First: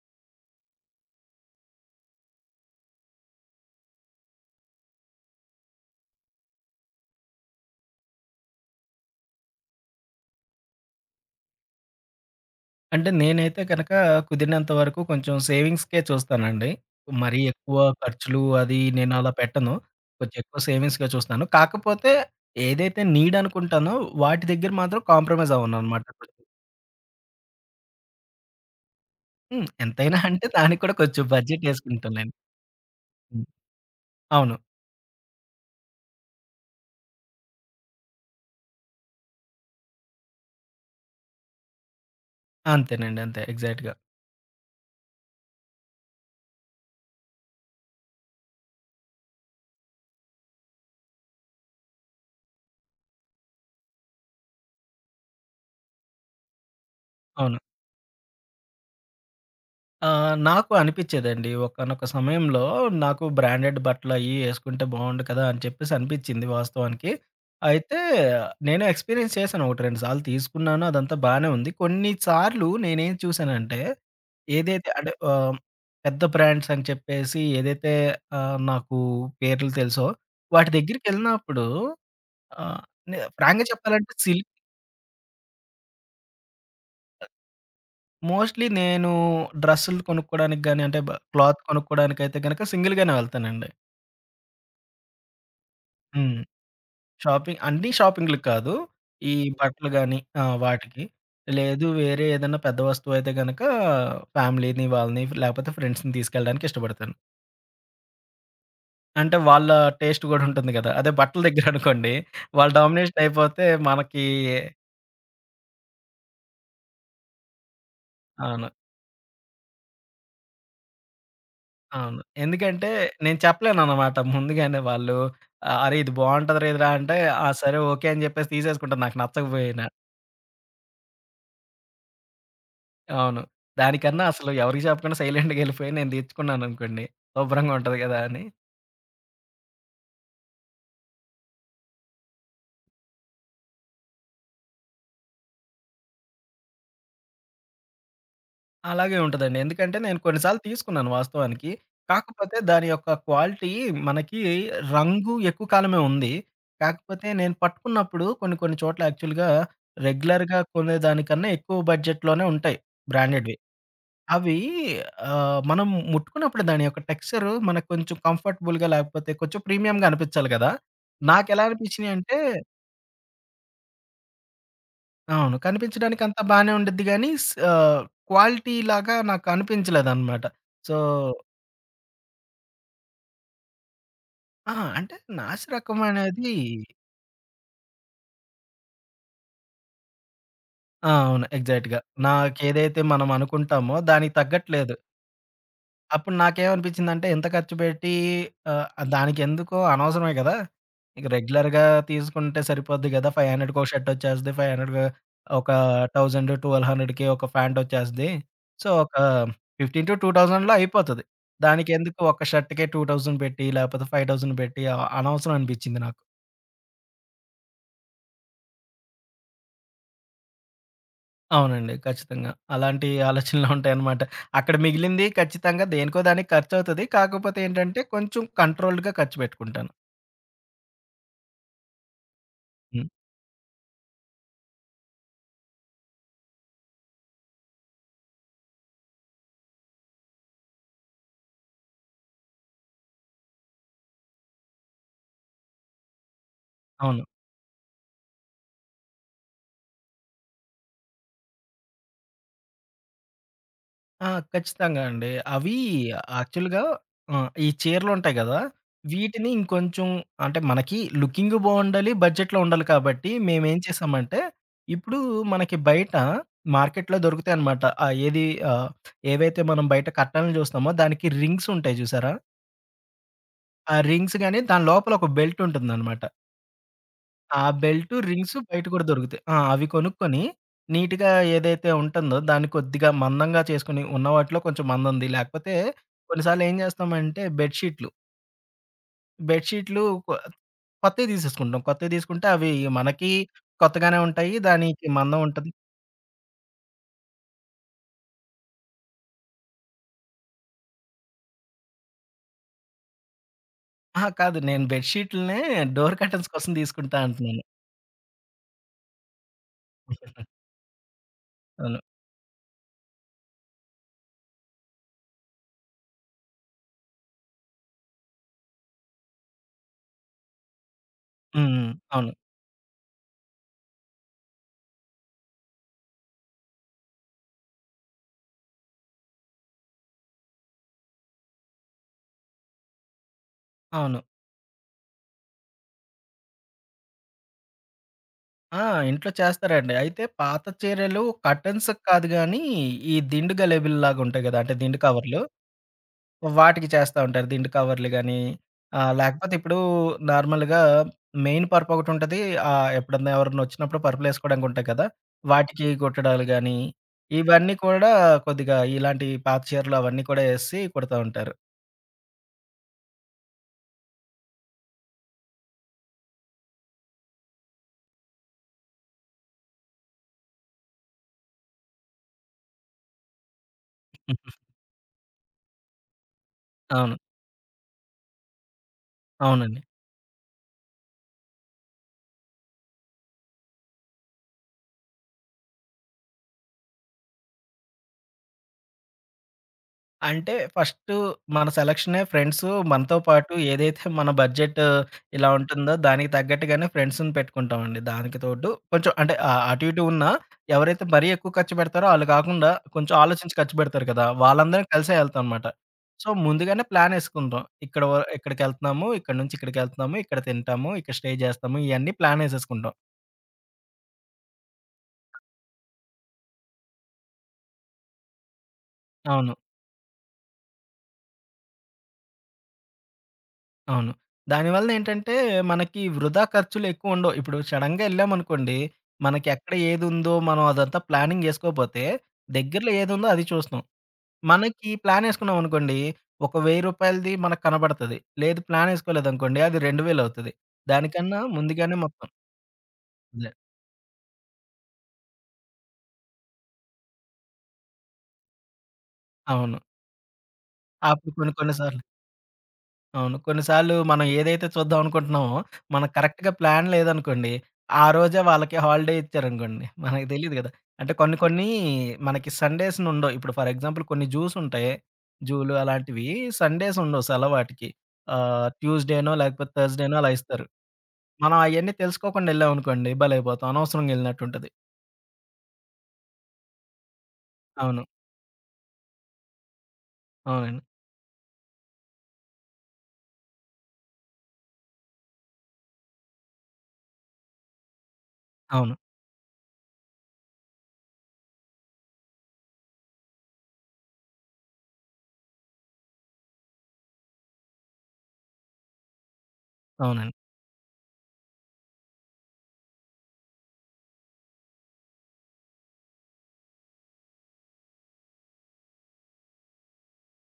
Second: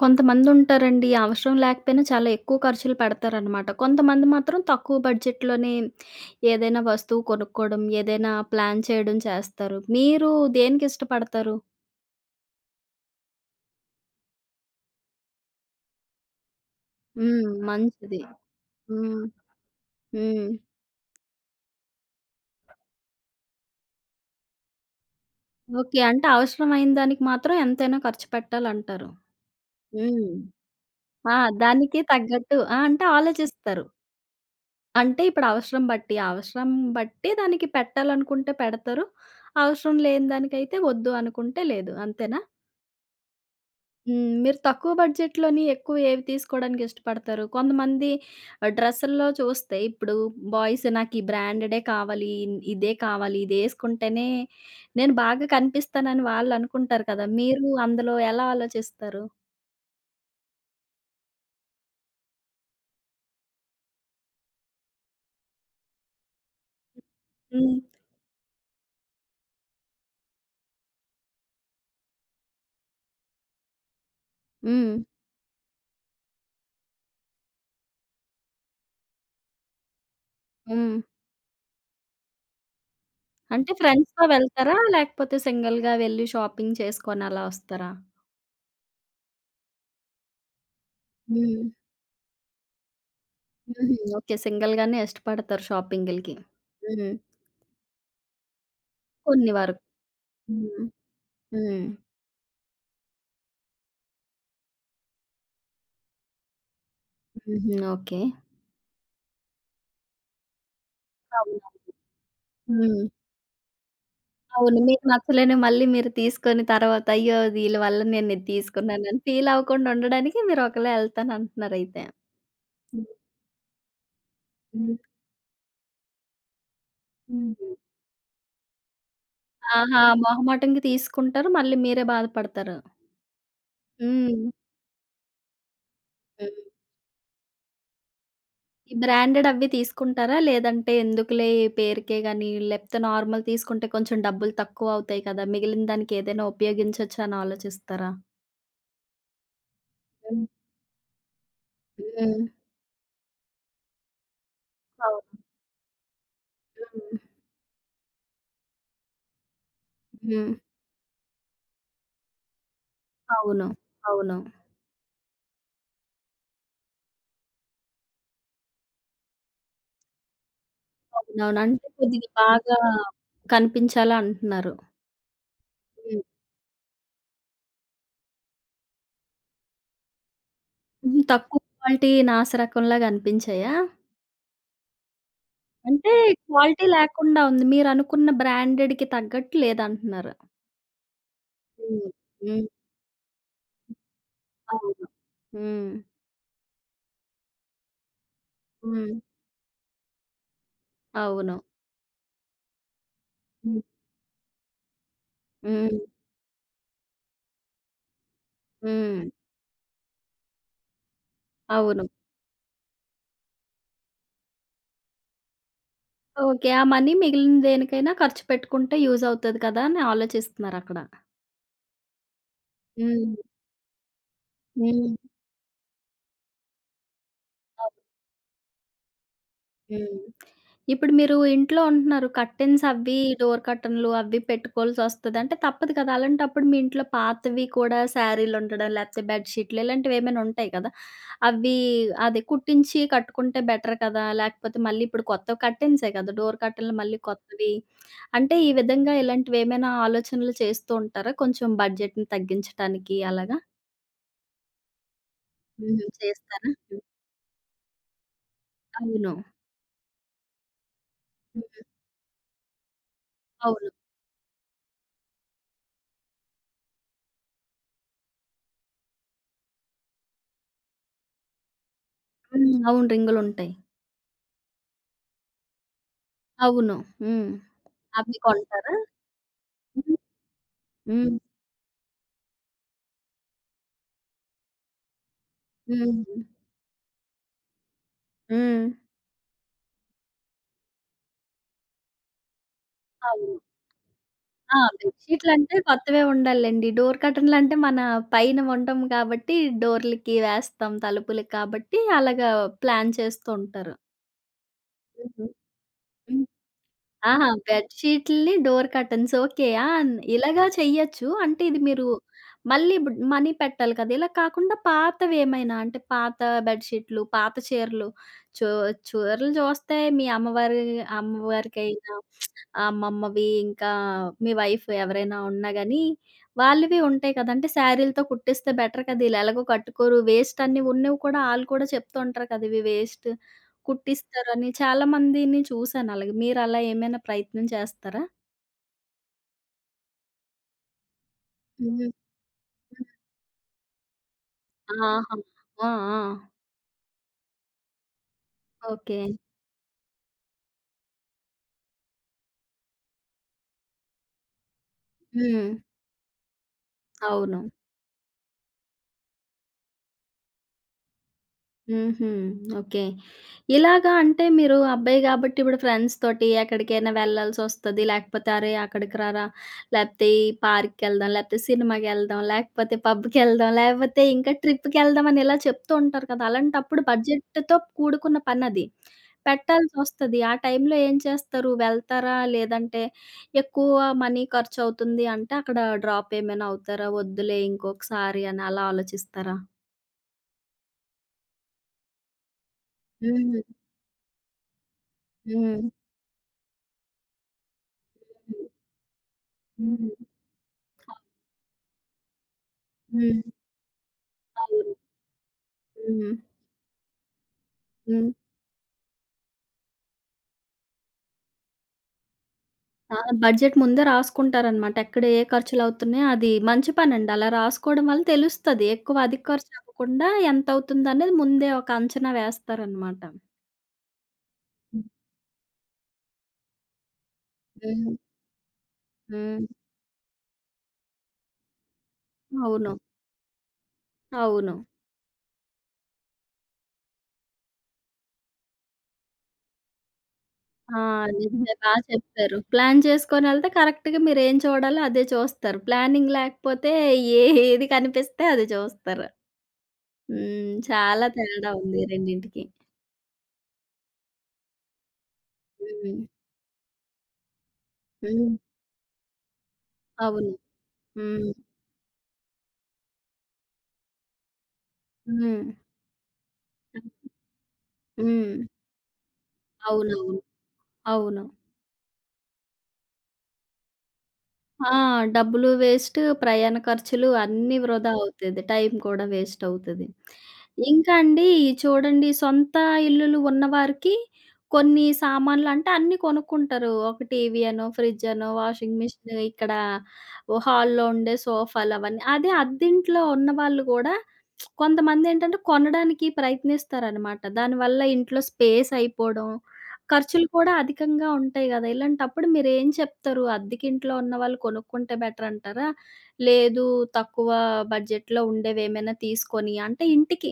కొంతమందుంటారండి. అవసరం లేకపోయినా చాలా ఎక్కువ ఖర్చులు పెడతారనమాట. కొంతమంది మాత్రం తక్కువ బడ్జెట్‌లోనే ఏదైనా వస్తువు కొనుక్కోవడం, ఏదైనా ప్లాన్ చేయడం చేస్తారు. మీరు దేనికిష్టపడతారు? అంటే నేనైతే గనక కుదిరినంత వరకు కొంచెం సేవింగ్స్‌కే చూస్తానండి. మరీ హ్మ్. ఎక్కువ మంచిది. ఖర్చులు అది నేను హ్మ్. అలా పెట్టను. కొంచెం హ్మ్. ఎక్కువ సేవింగ్స్‌గా చూస్తాను. కాకపోతే ఏదైతే నీడ్ అనుకుంటానో వాటి దగ్గర మాత్రం కాంప్రమైజ్ ఓకే. అవ్వననమాట. అంటే కొంచెం. అవసరమైన దానికి మాత్రం ఎంతైనా ఖర్చు పెట్టాలంటారు. హ్మ్. ఎంతైనా హ్మ్. అంటే దానికి కూడా కొంచెం ఆ! బడ్జెట్ దానికి యేసుకుంటానులెండి. తగ్గట్టు ఆ! అంటే హ్మ్. ఆలోచిస్తారు. అవును. అంటే ఇప్పుడు అవసరం బట్టి, అవసరం బట్టి దానికి పెట్టాలనుకుంటే పెడతారు. అవసరం లేని దానికైతే వద్దు అనుకుంటే లేదు. అంతేనా? అంతేనండి. అంతే ఎగ్జాక్ట్‌గా. హ్మ్. మీరు తక్కువ బడ్జెట్‌లోని ఎక్కువ ఏవి తీసుకోవడానికి ఇష్టపడతారు? కొంతమంది డ్రెస్సుల్లో చూస్తే ఇప్పుడు బాయ్స్ నాకు ఈ బ్రాండెడే కావాలి, ఇదే కావాలి, ఇదేసుకుంటేనే నేను బాగా కనిపిస్తానని వాళ్ళనుకుంటారు కదా! అవును. మీరు అందులో ఎలా ఆలోచిస్తారు? ఆ! నాకు అనిపిచ్చేదండి. ఒకానొక సమయంలో నాకు బ్రాండెడ్ బట్టలయ్యి యేసుకుంటే బావుండు కదా! అని చెప్పేసి అనిపిచ్చింది వాస్తవానికి. హ్మ్. అయితే నేను ఎక్స్‌పీరియన్స్ చేశాను. 1, 2 సార్లు తీసుకున్నాను. అదంతా బానే ఉంది. కొన్ని సార్లు నేనేం చూశానంటే, ఏదైతే హ్మ్. అంటే పెద్ద బ్రాండ్స్ అని చెప్పేసి ఏదైతే నాకు పేర్లు తెలుసో వాటి హ్మ్. దగ్గరికెళ్ళినప్పుడు ఆహ్, ఫ్రాంక్‌గా అంటే చెప్పాలంటే ఫ్రెండ్స్‌తో వెళ్తారా? లేకపోతే సింగిల్‌గా వెళ్లి షాపింగ్ చేసుకొని అలా వస్తారా? మోస్ట్‌లీ నేను డ్రెస్సులు కొనుక్కోవడానికి గాని, అంటే క్లాత్ హ్మ్. కొనుక్కోవడానికైతే గనక సింగిల్‌గానే వెళ్తానండి. హుహు. ఓకే. సింగిల్‌గానే ఇష్టపడతారు షాపింగులకి. హ్మ్. హ్మ్. షాపింగ్ అన్ని షాపింగ్‌లకి కాదు. ఈ కొన్ని వరకు. బట్టలు గాని ఆ! హ్మ్. వాటికి. హ్మ్. లేదు, వేరే ఏదైనా పెద్ద వస్తువైతే గనక ఫ్యామిలీని వాళ్ళని లేకపోతే ఫ్రెండ్స్‌ని తీసుకెళ్ళడానికి ఇష్టపడతాను. హుహు. ఓకే. అంటే వాళ్ళ టేస్ట్ గూడా ఉంటుంది గదా! అదే బట్టల దగ్గర అవునవును. అనుకోండి వాళ్ళు హ్మ్. డామినేషన్ అయిపోతే మనకి. అవును. మీకు నచ్చలేనివి మళ్ళీ మీరు తీసుకొని తర్వాత, అయ్యో! వీళ్ళ వల్ల నేనిది అవును. తీసుకున్నానని ఫీల్ అవ్వకుండా ఉండడానికి మీరు ఒకళ్ళే ఎళ్తానంటున్నారయితే. అవును. ఎందుకంటే హ్మ్. నేను చెప్పలేననమాట ముందుగానే హ్మ్. వాళ్ళు "అరే! ఇది బావుంటదిరా ఇది" రా" అంటే ఆ! హ్మ్. హ్మ్. సరే ఓకే అని జెప్పేసి తీసేసుకుంటా నాకు నచ్చకపోయినా. ఆహా! మొహమాటంకి తీసుకుంటారు. మళ్ళీ మీరే బాధపడతారు. అవును. దానికన్నా హ్మ్. అసలు ఎవరికీ చెప్పకుండా సైలెంట్‌గా ఎళ్ళిపోయి నేను హ్మ్. తెచ్చుకున్నాననుకోండి, శుభ్రంగా ఉంటది కదా అని. ఈ బ్రాండెడ్ అవి తీసుకుంటారా? లేదంటే ఎందుకులే ఈ పేరుకే గాని, లేపోతే నార్మల్ తీసుకుంటే కొంచెం డబ్బులు తక్కువ అవుతాయి కదా! మిగిలిన దానికి ఏదైనా ఉపయోగించొచ్చు అని ఆలోచిస్తారా? అలాగే ఉంటదండి. ఎందుకంటే నేను కొన్ని హ్మ్. సార్లు తీసుకున్నాను వాస్తవానికి. హ్మ్. కాకపోతే దాని యొక్క క్వాలిటీ మనకి రంగు అవును. ఎక్కువ కాలమే ఉంది. హ్మ్. కాకపోతే నేను పట్టుకున్నప్పుడు కొన్ని కొన్ని చోట్ల యాక్చువల్‌గా హ్మ్. రెగ్యులర్‌గా కొనేదానికన్నా ఎక్కువ బడ్జెట్‌లోనే ఉంటాయి బ్రాండెడ్‌వి. అవును. అవును. అవి, మనం ముట్టుకున్నప్పుడు దాని యొక్క టెక్స్చర్ మనకు కొంచెం కంఫర్టబుల్‌గా లేకపోతే కొంచెం ప్రీమియంగా అనిపించాలి కదా! అవునవును. నాకెలా అంటే కొద్దిగా అనిపించినియంటే, బాగా కనిపించాలా అంటున్నారు. అవును, కనిపించడానికి హ్మ్. అంతా బానే ఉండిద్ది గానీ క్వాలిటీ లాగా నాకు అనిపించలేదనమాట. సో, హ్మ్. తక్కువ క్వాలిటీ నాసిరకంలాగా అనిపించాయా? ఆ! అంటే నాసిరకం అంటే అనేది. క్వాలిటీ లేకుండా ఉంది. మీరనుకున్న బ్రాండెడ్‌కి తగ్గట్టు లేదంటున్నారు. ఆ! అవును. ఎగ్జాక్ట్‌గా. హ్మ్. హ్మ్. నాకేదైతే మనం అనుకుంటామో దానికి తగ్గట్లేదు. అవును. హ్మ్. అప్పుడు నాకేమనిపించిందంటే ఎంత ఖర్చు పెట్టి ఆహ్, హ్మ్. దానికెందుకో అనవసరమే కదా! ఇక అవును. రెగ్యులర్‌గా తీసుకుంటే సరిపోద్ది కదా! 500కి హ్మ్. ఒక షర్ట్ వచ్చేస్తది. 500 ఒక హ్మ్. 1000, 1200కి ఒక ప్యాంట్ వచ్చేస్తది. సో, ఒక హ్మ్. 15,000-2000లో అయిపోతది. అవును. దానికెందుకు ఒక షర్ట్‌కే 2000 పెట్టి లేకపోతే 5000 పెట్టి అనవసరం అనిపించింది నాకు. ఓకే. ఆ మనీ మిగిలిన దేనికైనా ఖర్చు పెట్టుకుంటే యూజ్ అవుతది కదా! అని ఆలోచిస్తున్నారక్కడ. అవునండి. ఖచ్చితంగా. అలాంటి హ్మ్. ఆలోచనలు ఉంటాయన్నమాట. అక్కడ హ్మ్. మిగిలింది ఖచ్చితంగా దేనికో దానికి ఖర్చవుతది. కాకపోతే ఏంటంటే అవును. కొంచెం కంట్రోల్డ్‌గా ఖర్చు పెట్టుకుంటాను. హ్మ్. ఇప్పుడు మీరు ఇంట్లో ఉంటున్నారు. కర్టెన్స్ హ్మ్. అవ్వి, డోర్ కర్టెన్‌లు అవ్వి పెట్టుకోవాల్సొస్తది. అంటే తప్పదు కదా! అలాంటప్పుడు మీ ఇంట్లో పాతవి కూడా శారీలుండడం, లేపోతే బెడ్ షీట్లు ఇలాంటివేమైనా ఉంటాయి కదా! అవ్వి అదే కుట్టించి కట్టుకుంటే బెటర్ కదా! లేకపోతే మళ్ళీ ఇప్పుడు కొత్త కర్టెన్సే కదా! డోర్ కర్టెన్‌లు మళ్ళీ అవును. కొత్తవి. అంటే ఈ విధంగా ఇలాంటివేమైనా ఆలోచనలు చేస్తూ ఉంటారా? కొంచెం బడ్జెట్‌ని తగ్గించటానికి అలాగా? ఆ! ఖచ్చితంగా అండి. అవి హుహు. చేస్తారా? యాక్చువల్‌గా హ్మ్. ఈ చీరలుంటాయి గదా! అవును. వీటిని ఇంకొంచెం అంటే మనకి లుకింగ్ హ్మ్. బావుండాలి, బడ్జెట్‌లో ఉండాలి కాబట్టి మేమేం అవును. చేసామంటే, ఇప్పుడు మనకి బయట మార్కెట్‌లో దొరుకుతాయనమాట. ఆహ్, ఏవైతే మనం బయట కట్టలను జూస్తామో దానికి రింగ్స్ ఉంటాయి జూసారా? హ్మ్. అవును. రింగులుంటాయి. ఆ రింగ్స్ గాని దాని లోపల ఒక బెల్ట్ ఉంటుందనమాట. అవును. హ్మ్. ఆ బెల్టు, అవి రింగ్స్ బయట కొంటారా? కూడా దొరుకుతాయి. ఆ! అవి హ్మ్. కొనుక్కొని నీట్‌గా హ్మ్. ఏదైతే ఉంటుందో దాన్ని కొద్దిగా మందంగా చేసుకొని, ఉన్న వాటిలో కొంచెం మందంది లేకపోతే హ్మ్. కొన్నిసార్లు ఏం చేస్తామంటే బెడ్ షీట్లు, హ్మ్. బెడ్ షీట్లు కొ కొత్తయి తీసేసుకుంటాం. కొత్తయి తీసుకుంటే అవి మనకి అవును. కొత్తగానే ఉంటాయి. ఆ! దానికి మందం ఉంటది. బెడ్‌షీట్లంటే కొత్తవే ఉండాలండి. డోర్ కర్టెన్లంటే మన పైన ఉండం కాబట్టి డోర్‌లకి వేస్తాం, తలుపులకి కాబట్టి అలాగా ప్లాన్ చేస్తూ ఉంటారు. అహా! కాదు, నేను బెడ్ హుహు. షీట్లనే డోర్ కర్టెన్స్ కోసం తీసుకుంటా ఆహా! అంటున్నాను. బెడ్ షీట్‌లని డోర్ కర్టెన్స్ ఓకే. ఆ! ఇలాగా చెయ్యొచ్చు. అంటే ఇది అవును. మీరు మళ్ళీ బుడ్ మనీ పెట్టాలి కదా! ఇలా కాకుండా పాతవేమైనా అంటే పాత బెడ్ షీట్‌లు, పాత చీరలు చో చీరలు చూస్తే మీ అమ్మవారి హ్మ్. అమ్మవారికైనా అవును. అమ్మమ్మవి ఇంకా మీ వైఫ్ ఎవరైనా ఉన్నా గానీ వాళ్ళవి ఉంటాయి కదా! అంటే శారీలతో కుట్టిస్తే బెటర్ కదా! ఈళ్ళెలాగో కట్టుకోరు. వేస్ట్ అన్నీ ఉన్నవి కూడా ఆళ్ళు కూడా చెప్తూ ఉంటారు కదా! ఇవి వేస్ట్ అవును. కుట్టిస్తారని చాలా మందిని చూసాను అలాగే. మీరలా ఏమైనా ప్రయత్నం చేస్తారా? ఆ! ఇంట్లో చేస్తారండి. అయితే పాత చీరలు కర్టెన్స్ హ్మ్. కాదు గానీ, హ్మ్. ఈ దిండు గలేబుల్లాగా ఉంటాయి గదా! అంటే దిండు ఆహా! కవర్లు. ఆ! ఆ! వాటికి చేస్తా ఉంటారు. దిండు కవర్లు గానీ, ఓకే. లేకపోతే ఇప్పుడు నార్మల్‌గా మెయిన్ పరుపు ఒకటుంటది. ఎప్పుడన్నా ఎవరన్నా వచ్చినప్పుడు పరుపులేసుకోవడానికి ఉంటాయి కదా! హ్మ్. వాటికి కుట్టడాలు గానీ, అవును. ఇవన్నీ కూడా కొద్దిగా ఇలాంటి పాత చీరలు అవన్నీ కూడా యేసి కుడతా ఉంటారు. హుహు. ఓకే. ఇలాగా అంటే మీరు అబ్బాయి గాబట్టి ఇప్పుడు ఫ్రెండ్స్ తోటి ఎక్కడికైనా వెళ్ళాల్సొస్తది. లేకపోతే అరే! అక్కడికి రారా! లేకపోతే ఈ పార్క్‌కెళ్దాం, లేకపోతే సినిమాకెళ్దాం, లేకపోతే పబ్‌కెళ్దాం, లేకపోతే హ్మ్. ఇంకా ట్రిప్‌కెళ్దాం అని ఇలా చెప్తూ ఉంటారు కదా! అలాంటప్పుడు అవును. బడ్జెట్‌తో కూడుకున్న పనది. అవునండి. పెట్టాల్సొస్తది. ఆ టైంలో ఏం చేస్తారు? వెళ్తారా? లేదంటే ఎక్కువ మనీ ఖర్చవుతుంది అంటే అక్కడ డ్రాప్ ఏమైనా అవుతారా? వద్దులే ఇంకొకసారి అని అలా ఆలోచిస్తారా? అంటే ఫస్టు మన సెలక్షనే ఫ్రెండ్సు మనతో పాటు హ్మ్. ఏదైతే మన బడ్జెట్ ఇలా హ్మ్. ఉంటుందో దానికి తగ్గట్టుగానే ఫ్రెండ్స్‌ని పెట్టుకుంటామండి. దానికి తోడు కొంచెం అంటే అటు ఇటు హ్మ్. ఉన్నా ఎవరైతే ఆ! మరీ ఎక్కువ ఖర్చు పెడతారో ఆళ్ళు కాకుండా కొంచెం హ్మ్. ఆలోచించి ఖర్చు పెడతారు కదా! వాళ్ళందరం అవును. కలిసే ఎళ్తాం అనమాట. సో, హ్మ్. ముందుగానే ప్లానేసుకుంటాం. హ్మ్. ఇక్కడికెళ్తున్నాము, ఇక్కడి నుంచి ఇక్కడికెళ్తున్నాము, ఇక్కడ తింటాము, ఇక్కడ స్టే చేస్తాము ఇయన్నీ ప్లానేసేసుకుంటాం. ఆ! బడ్జెట్ ముందే రాసుకుంటారనమాట. ఎక్కడ ఏ ఖర్చులవుతున్నాయో అది మంచి పనండి. అలా రాసుకోవడం వల్ల తెలుస్తది. ఎక్కువ అధిక అవును. ఖర్చవ్వకుండా ఎంతవుతుందనేది ముందే ఒక అంచనా వేస్తారనమాట. అవును. హ్మ్. దానివల్లేంటంటే, మనకి వృధా ఖర్చులెక్కువుండవు. ఇప్పుడు సడెన్‌గా హ్మ్. ఎళ్ళామనుకోండి, హ్మ్. మనకెక్కడ ఏదుందో మనం అదంతా ప్లానింగ్ ఏసుకోపోతే, దగ్గరలో అవును. ఏదుందో అది చూస్తాం. అవును. మనకి ప్లానేసుకున్నామనుకోండి, ఒక రూ. 1000 మనకు కనబడతది. లేదు, ప్లానేసుకోలేదనుకోండి, అది 2000 అవుతది. ఆ! దానికన్నా నిజమే. బా ముందుగానే మొత్తం చెప్పారు. ప్లాన్ అదే. చేసుకొనెళ్తే కరెక్ట్‌గా మీరేం చూడాలో అదే చూస్తారు. ప్లానింగ్ లేకపోతే ఏ ఏది కనిపిస్తే అది చూస్తారు. అవును. హ్మ్. చాలా అప్పుడు కొన్ని తేడా కొన్ని ఉంది సార్లు, రెండింటికి. అవును, కొన్నిసార్లు మనం ఏదైతే చూద్దాం అనుకుంటున్నామో, మనకు హ్మ్. కరెక్ట్‌గా ప్లాన్ లేదనుకోండి, ఆ రోజే హ్మ్. వాళ్ళకి హాలిడే ఇచ్చారనుకోండి, మనకు అవును. తెలీదు గదా! అంటే కొన్ని హ్మ్. కొన్ని మనకి సండేస్‌నుండవు. ఇప్పుడు ఫర్ ఎగ్జాంపుల్ కొన్ని జూస్ ఉంటాయి. హ్మ్. జూలు అలాంటివి సండేస్ ఉండవు సెలవు వాటికి. హ్మ్. ట్యూస్‌డేనో లేకపోతే థర్స్‌డేనో అలా అవునవును. ఇస్తారు. అవును. మనం అయన్నీ తెలుసుకోకుండా ఎళ్ళామనుకోండి బలైపోతాం. అనవసరంగా ఎళ్ళినట్టుంటది. ఆ! డబ్బులు వేస్ట్, ప్రయాణ ఖర్చులు అన్నీ అవును. వృధా అవుతది. టైం కూడా వేస్ట్ అవుతది. అవునండి. ఇంకా అండి చూడండి సొంత ఇల్లులు ఉన్నవారికి కొన్ని సామాన్లు అంటే అన్నీ కొనుక్కుంటారు. ఒక టీవీ అనో, ఫ్రిడ్జ్ అనో, అవును. వాషింగ్ మిషన్ ఇక్కడ ఓ హాల్‌లో ఉండే సోఫాలు అవన్నీ. అదే అద్దింట్లో ఉన్నవాళ్ళు గూడా కొంతమందేంటంటే కొనడానికి ప్రయత్నిస్తారనమాట. దానివల్ల ఇంట్లో స్పేస్ అయిపోవడం, అవునండి. ఖర్చులు కూడా అధికంగా ఉంటాయి గదా! ఇలాంటప్పుడు మీరేం చెప్తారు? అద్దెకింట్లో ఉన్నవాళ్ళు కొనుక్కుంటే బెటర్ అంటారా? లేదు తక్కువ బడ్జెట్‌లో ఉండేవేమైనా తీసుకొని అంటే ఇంటికి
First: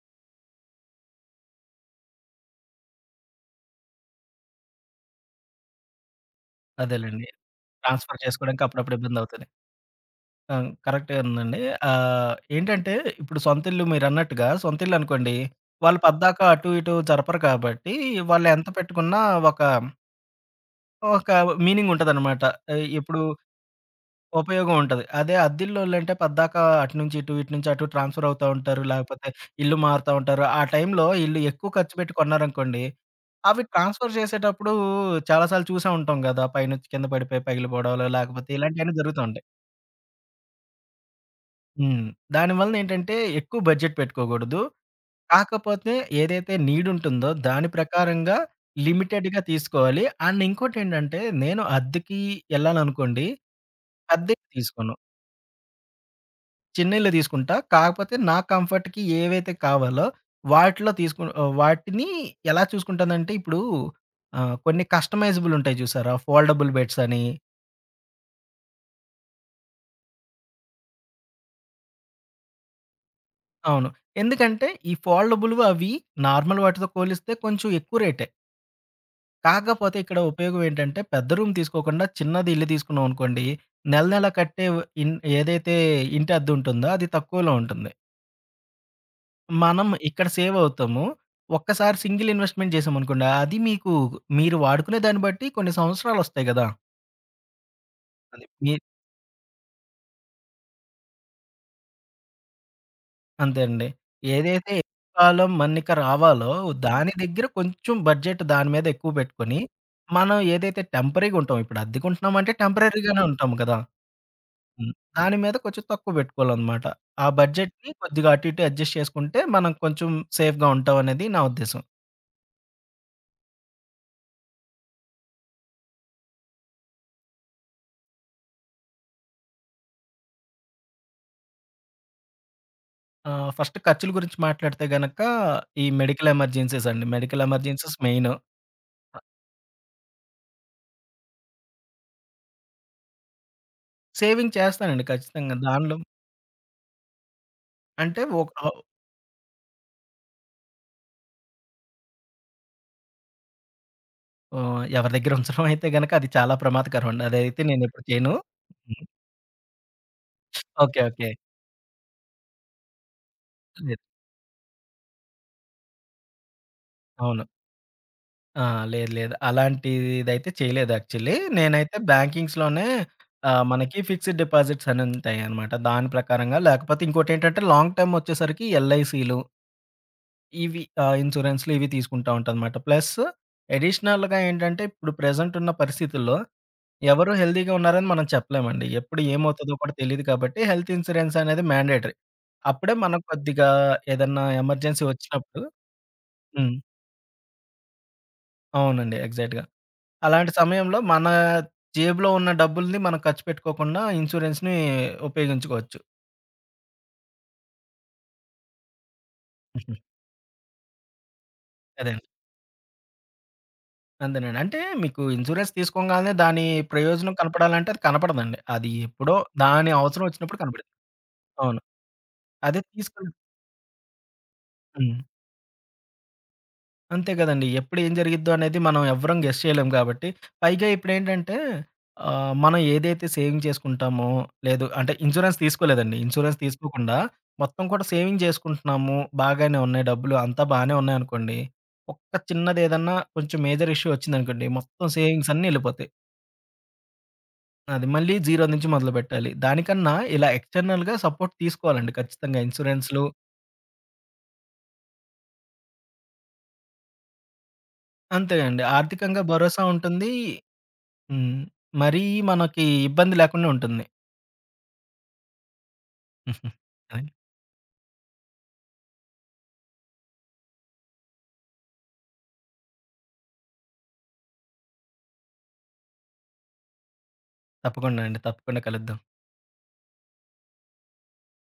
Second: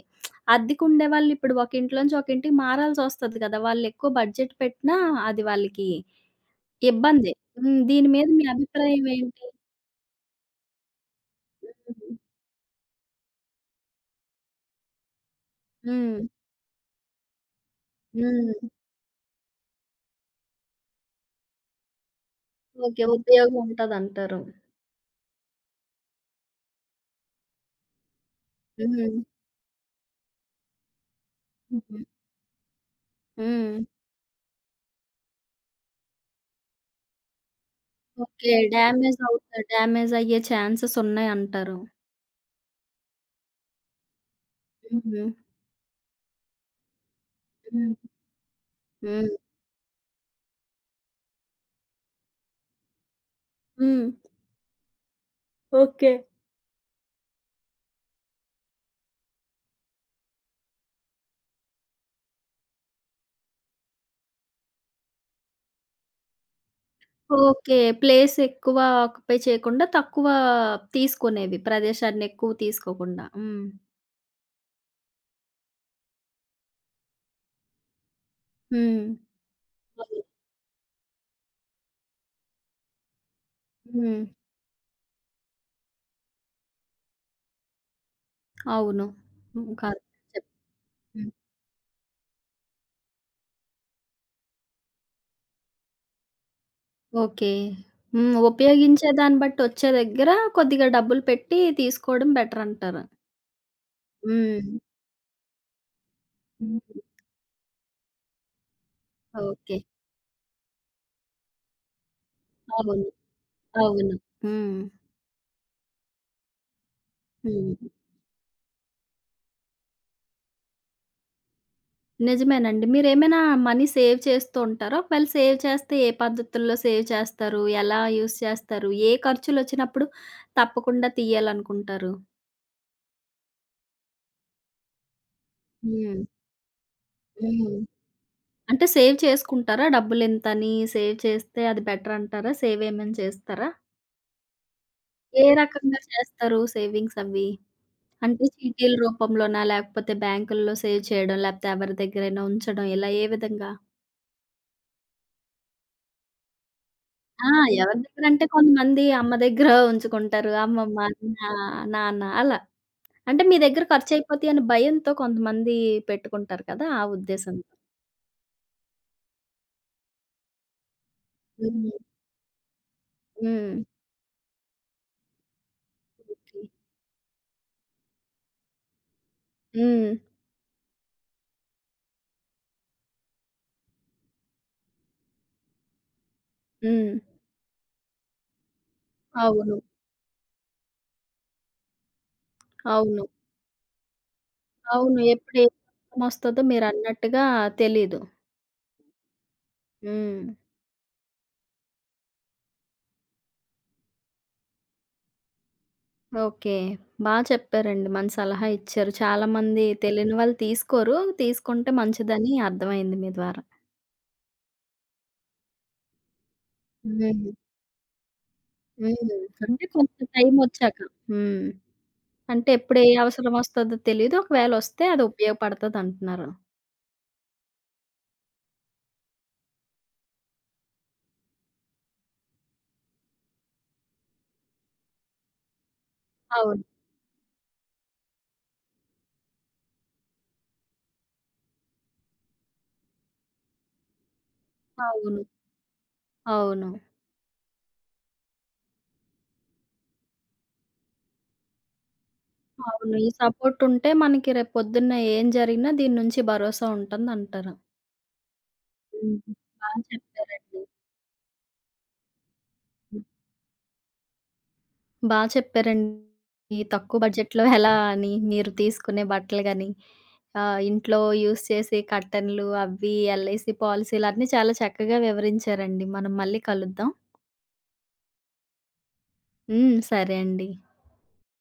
అద్దెకుండేవాళ్ళు ఇప్పుడు ఒక ఇంట్లో నుంచి ఒక ఇంటికి మారాల్సొస్తది గదా! వాళ్ళెక్కువ బడ్జెట్ పెట్టినా అది వాళ్ళకి అదేలెండి. ఇబ్బందే. హ్మ్. దీని ట్రాన్స్‌ఫర్ మీద మీ చేసుకోవడానికి అప్పుడప్పుడు అభిప్రాయం ఏంటి? ఇబ్బందవుతది. ఆ! కరెక్టేనండి. హ్మ్. ఏంటంటే ఇప్పుడు సొంతిల్లు, మీరన్నట్టుగా సొంతిల్లు అనుకోండి, వాళ్ళు హ్మ్. పద్దాక అటు ఇటు జరపరు కాబట్టి, వాళ్ళు ఎంత హ్మ్. పెట్టుకున్నా ఒక, ఒక మీనింగ్ ఉంటదనమాట. ఆహ్, ఓకే. ఇప్పుడు ఉపయోగం ఉంటదంటారు. ఉపయోగం ఉంటది. అదే అద్దిల్లోలంటే పద్దాక అటు నుంచి ఇటు, ఇటు నుంచి అటు ట్రాన్స్‌ఫర్ అవుతా ఉంటారు. హ్మ్. లేకపోతే ఇల్లు మారుతా ఉంటారు. ఆ టైంలో ఈళ్ళు ఎక్కువ ఖర్చు హ్మ్. పెట్టి కొన్నారనుకోండి, అవి హ్మ్. ట్రాన్స్‌ఫర్ చేసేటప్పుడు చాలా సార్లు చూసే ఉంటాం గదా! పైనుంచి కింద పడిపోయి పగిలిపోవడాలు, లేకపోతే ఓకే. ఇలాంటియన్నీ డ్యామేజ్ జరుగుతూ ఉంటాయి. అవుతా డ్యామేజ్ అయ్యే ఛాన్సెస్ ఉన్నాయంటారు. హ్మ్. దానివలనేంటంటే ఎక్కువ బడ్జెట్ పెట్టుకోకూడదు. హుహు. కాకపోతే ఏదైతే నీడ్ ఉంటుందో దాని హ్మ్. హ్మ్. ప్రకారంగా హ్మ్. లిమిటెడ్‌గా తీసుకోవాలి. అండ్ ఇంకోటేంటంటే నేను అద్దెకి ఎళ్ళాలనుకోండి. హ్మ్. అద్దెకి తీసుకోను. ఓకే. చిన్న ఇల్లే తీసుకుంటా. కాకపోతే నా కంఫర్ట్‌కి ఏవైతే కావాలో వాటిలో తీసుకు వాటిని ఎలా చూసుకుంటానంటే ఇప్పుడు కొన్ని కస్టమైజబుల్ ఉంటాయి చూసారా? ఫోల్డబుల్ బెడ్స్ అని. ఓకే. ప్లేస్ ఎక్కువ ఆక్యుపై చేయకుండా తక్కువ తీసుకునేవి. ప్రదేశాన్ని ఎక్కువ తీసుకోకుండా. హ్మ్. అవును. ఎందుకంటే ఈ ఫోల్డబుల్‌వి అవి నార్మల్ వాటితో పోలిస్తే కొంచెం ఎక్కువ రేటే. హ్మ్. కాకపోతే ఇక్కడ అవును. ఉపయోగం ఏంటంటే, పెద్ద రూమ్ తీసుకోకుండా చిన్నది ఇల్లు తీసుకున్నామనుకోండి, నెల హ్మ్. నెల కట్టే ఇన్ ఏదైతే ఇంటి అద్దుంటుందో అది తక్కువలో ఉంటుంది. అవును. హ్మ్. మనం కాదు. ఇక్కడ సేవ్ అవుతాము. హ్మ్. ఒక్కసారి సింగిల్ ఇన్వెస్ట్‌మెంట్ చేశామనుకోండి, అది మీకు, మీరు వాడుకునే దాన్ని బట్టి కొన్ని సంవత్సరాలొస్తాయి గదా! ఓకే. హ్మ్. అది మీ ఉపయోగించే దాన్ని బట్టి వచ్చే దగ్గర కొద్దిగా డబ్బులు పెట్టి తీసుకోవడం బెటర్ అంటారు. అంతే అండి. ఏదైతే హ్మ్. ఎక్కువ కాలం మన్నిక రావాలో హ్మ్. దాని దగ్గర కొంచెం బడ్జెట్ దాని మీద ఎక్కువ పెట్టుకొని, ఓకే. మనం ఏదైతే టెంపరరీగా ఉంటాం ఇప్పుడు అద్దెకుంటున్నామంటే అవును. టెంపరరీగానే ఉంటాం కదా! అవును. హ్మ్. హ్మ్. దాని మీద కొంచెం తక్కువ పెట్టుకోవాలనమాట. ఆ హ్మ్. బడ్జెట్‌ని కొద్దిగా అటు ఇటు అడ్జస్ట్ చేసుకుంటే మనం కొంచెం సేఫ్‌గా ఉంటామనేది నా ఉద్దేశం. నిజమేనండి. మీరేమైనా మనీ సేవ్ చేస్తూ ఉంటారా? ఒకవేళ సేవ్ చేస్తే ఏ పద్ధతుల్లో సేవ్ చేస్తారు? ఎలా యూజ్ చేస్తారు? ఏ ఖర్చులొచ్చినప్పుడు తప్పకుండా తీయాలనుకుంటారు? ఫస్ట్ ఖర్చుల గురించి మాట్లాడితే గనక ఈ హ్మ్. మెడికల్ ఎమర్జెన్సీస్ అండి. మెడికల్ హ్మ్. Emergencies main. అంటే సేవ్ చేసుకుంటారా? డబ్బులింతని సేవ్ చేస్తే అది బెటరంటారా? సేవ్ ఏమైనా చేస్తారా? సేవింగ్ చేస్తానండి ఏ ఖచ్చితంగా. దానిలో రకంగా చేస్తారు సేవింగ్స్ అవి? అంటే అంటే చీటీల రూపంలోనా? లేకపోతే బ్యాంకుల్లో సేవ్ చేయడం? లేకపోతే ఎవరి దగ్గరైనా ఉంచడం? ఇలా ఏ విధంగా? ఎవరి దగ్గర ఉంచడం అయితే గనక అది చాలా ప్రమాదకరం అండి. ఆ! అదైతే ఎవరి నేనెప్పుడు చేయను. దగ్గరంటే కొంతమంది హ్మ్. అమ్మ దగ్గర ఉంచుకుంటారు. ఓకే. అమ్మమ్మ, ఓకే. నా నాన్న అలా. అంటే మీ దగ్గర లేదు. ఖర్చయిపోతాయి అనే భయంతో కొంతమంది పెట్టుకుంటారు కదా! ఆ అవును. ఉద్దేశంతో. ఆ! లేదు. లేదు. అలాంటిదైతే చేయలేదు యాక్చువల్లీ. హ్మ్. నేనైతే బ్యాంకింగ్స్‌లోనే హ్మ్. మనకి ఫిక్స్డ్ డిపాజిట్స్ అని ఉంటాయనమాట. దాని ప్రకారంగా లేకపోతే ఇంకోటేంటంటే లాంగ్ టర్మ్ వచ్చేసరికి ఎల్ఐసీలు హ్మ్. ఇన్సూరెన్స్‌లు ఇవి తీసుకుంటా ఉంటానమాట. ప్లస్ అడిషనల్‌గా ఏంటంటే ఇప్పుడు ప్రెజెంట్ ఉన్న పరిస్థితుల్లో హ్మ్. ఎవరు హెల్తీగా ఉన్నారని మనం చెప్పలేమండి. ఎప్పుడు ఏమవుతదో అవును. కూడా తెలీదు కాబట్టి హెల్త్ ఇన్సూరెన్స్ అనేది మ్యాండేటరీ. అప్పుడే మనకు అవును. కొద్దిగా ఏదన్నా ఎమర్జెన్సీ అవును. ఎప్పుడు వచ్చినప్పుడు. ఏ కష్టమొస్తదో హ్మ్. మీరన్నట్టుగా తెలీదు. అవునండి. ఎగ్జాక్ట్‌గా. హ్మ్. అలాంటి సమయంలో మన జేబులో ఉన్న డబ్బుల్ని మనం ఖర్చు పెట్టుకోకుండా ఇన్సూరెన్స్‌ని ఉపయోగించుకోవచ్చు. ఓకే. బా చెప్పారండి. మంచి సలహా ఇచ్చారు. చాలా మంది హుహు. తెలియని వాళ్ళు తీసుకోరు. తీసుకుంటే అదేండి. మంచిదని అర్థమైంది మీ ద్వారా. అంతేనండి. అంటే మీకు ఇన్సూరెన్స్ తీసుకోంగానే దాని ప్రయోజనం హ్మ్. కనపడాలంటే అది కనపడదండి. అది హ్మ్. ఎప్పుడో అంటే దాని కొంత అవసరం వచ్చినప్పుడు కనపడిద్ది. టైమొచ్చాక. హ్మ్. అవును. అంటే అదే ఎప్పుడు ఏ తీసుకుని. అవసరం వస్తదో తెలీదు. ఒకవేళొస్తే హ్మ్. అది ఉపయోగపడతదంటున్నారు. అంతే కదండీ. ఎప్పుడు ఏం జరిగిద్దో అనేది మనం ఎవ్వరం గెస్ చేయలేం గాబట్టి, పైగా ఇప్పుడేంటంటే మనం ఏదైతే సేవింగ్ చేసుకుంటామో, లేదు అంటే ఇన్సూరెన్స్ తీసుకోలేదండి. ఇన్సూరెన్స్ అవును. తీసుకోకుండా మొత్తం కూడా సేవింగ్ చేసుకుంటున్నాము. బాగానే ఉన్నాయి డబ్బులు. అంతా బానే ఉన్నాయనుకోండి. ఒక్క చిన్నదేదన్నా కొంచెం మేజర్ ఇష్యూ వచ్చిందనుకోండి, మొత్తం అవును. సేవింగ్స్ అన్నీ ఎళ్ళిపోతాయి. అవును. అది మళ్ళీ జీరో నుంచి మొదలుపెట్టాలి. దానికన్నా ఇలా ఎక్స్‌టర్నల్‌గా సపోర్ట్ తీసుకోవాలండి ఖచ్చితంగా అవును. ఇన్సూరెన్స్‌లు. ఈ సపోర్టుంటే మనకి రేపొద్దున్న ఏం జరిగినా దీని నుంచి భరోసా ఉంటుందంటారు. అంతే అండి. హ్మ్. ఆర్థికంగా భరోసా బా ఉంటుంది. చెప్పారండి. హ్మ్. మరీ మనకి హ్మ్. ఇబ్బంది లేకుండా ఉంటుంది. బా చెప్పారండి. ఈ తక్కువ అదే. బడ్జెట్‌లో ఎలా అని మీరు తీసుకునే బట్టలు గాని, ఇంట్లో యూజ్ చేసే కర్టెన్‌లు అవి ఎల్ఐసీ పాలిసీలన్నీ చాలా చక్కగా వివరించారండి. మనం మళ్ళీ కలుద్దాం. తప్పకుండా అండి. తప్పకుండా కలుద్దాం. హ్మ్. సరే అండి.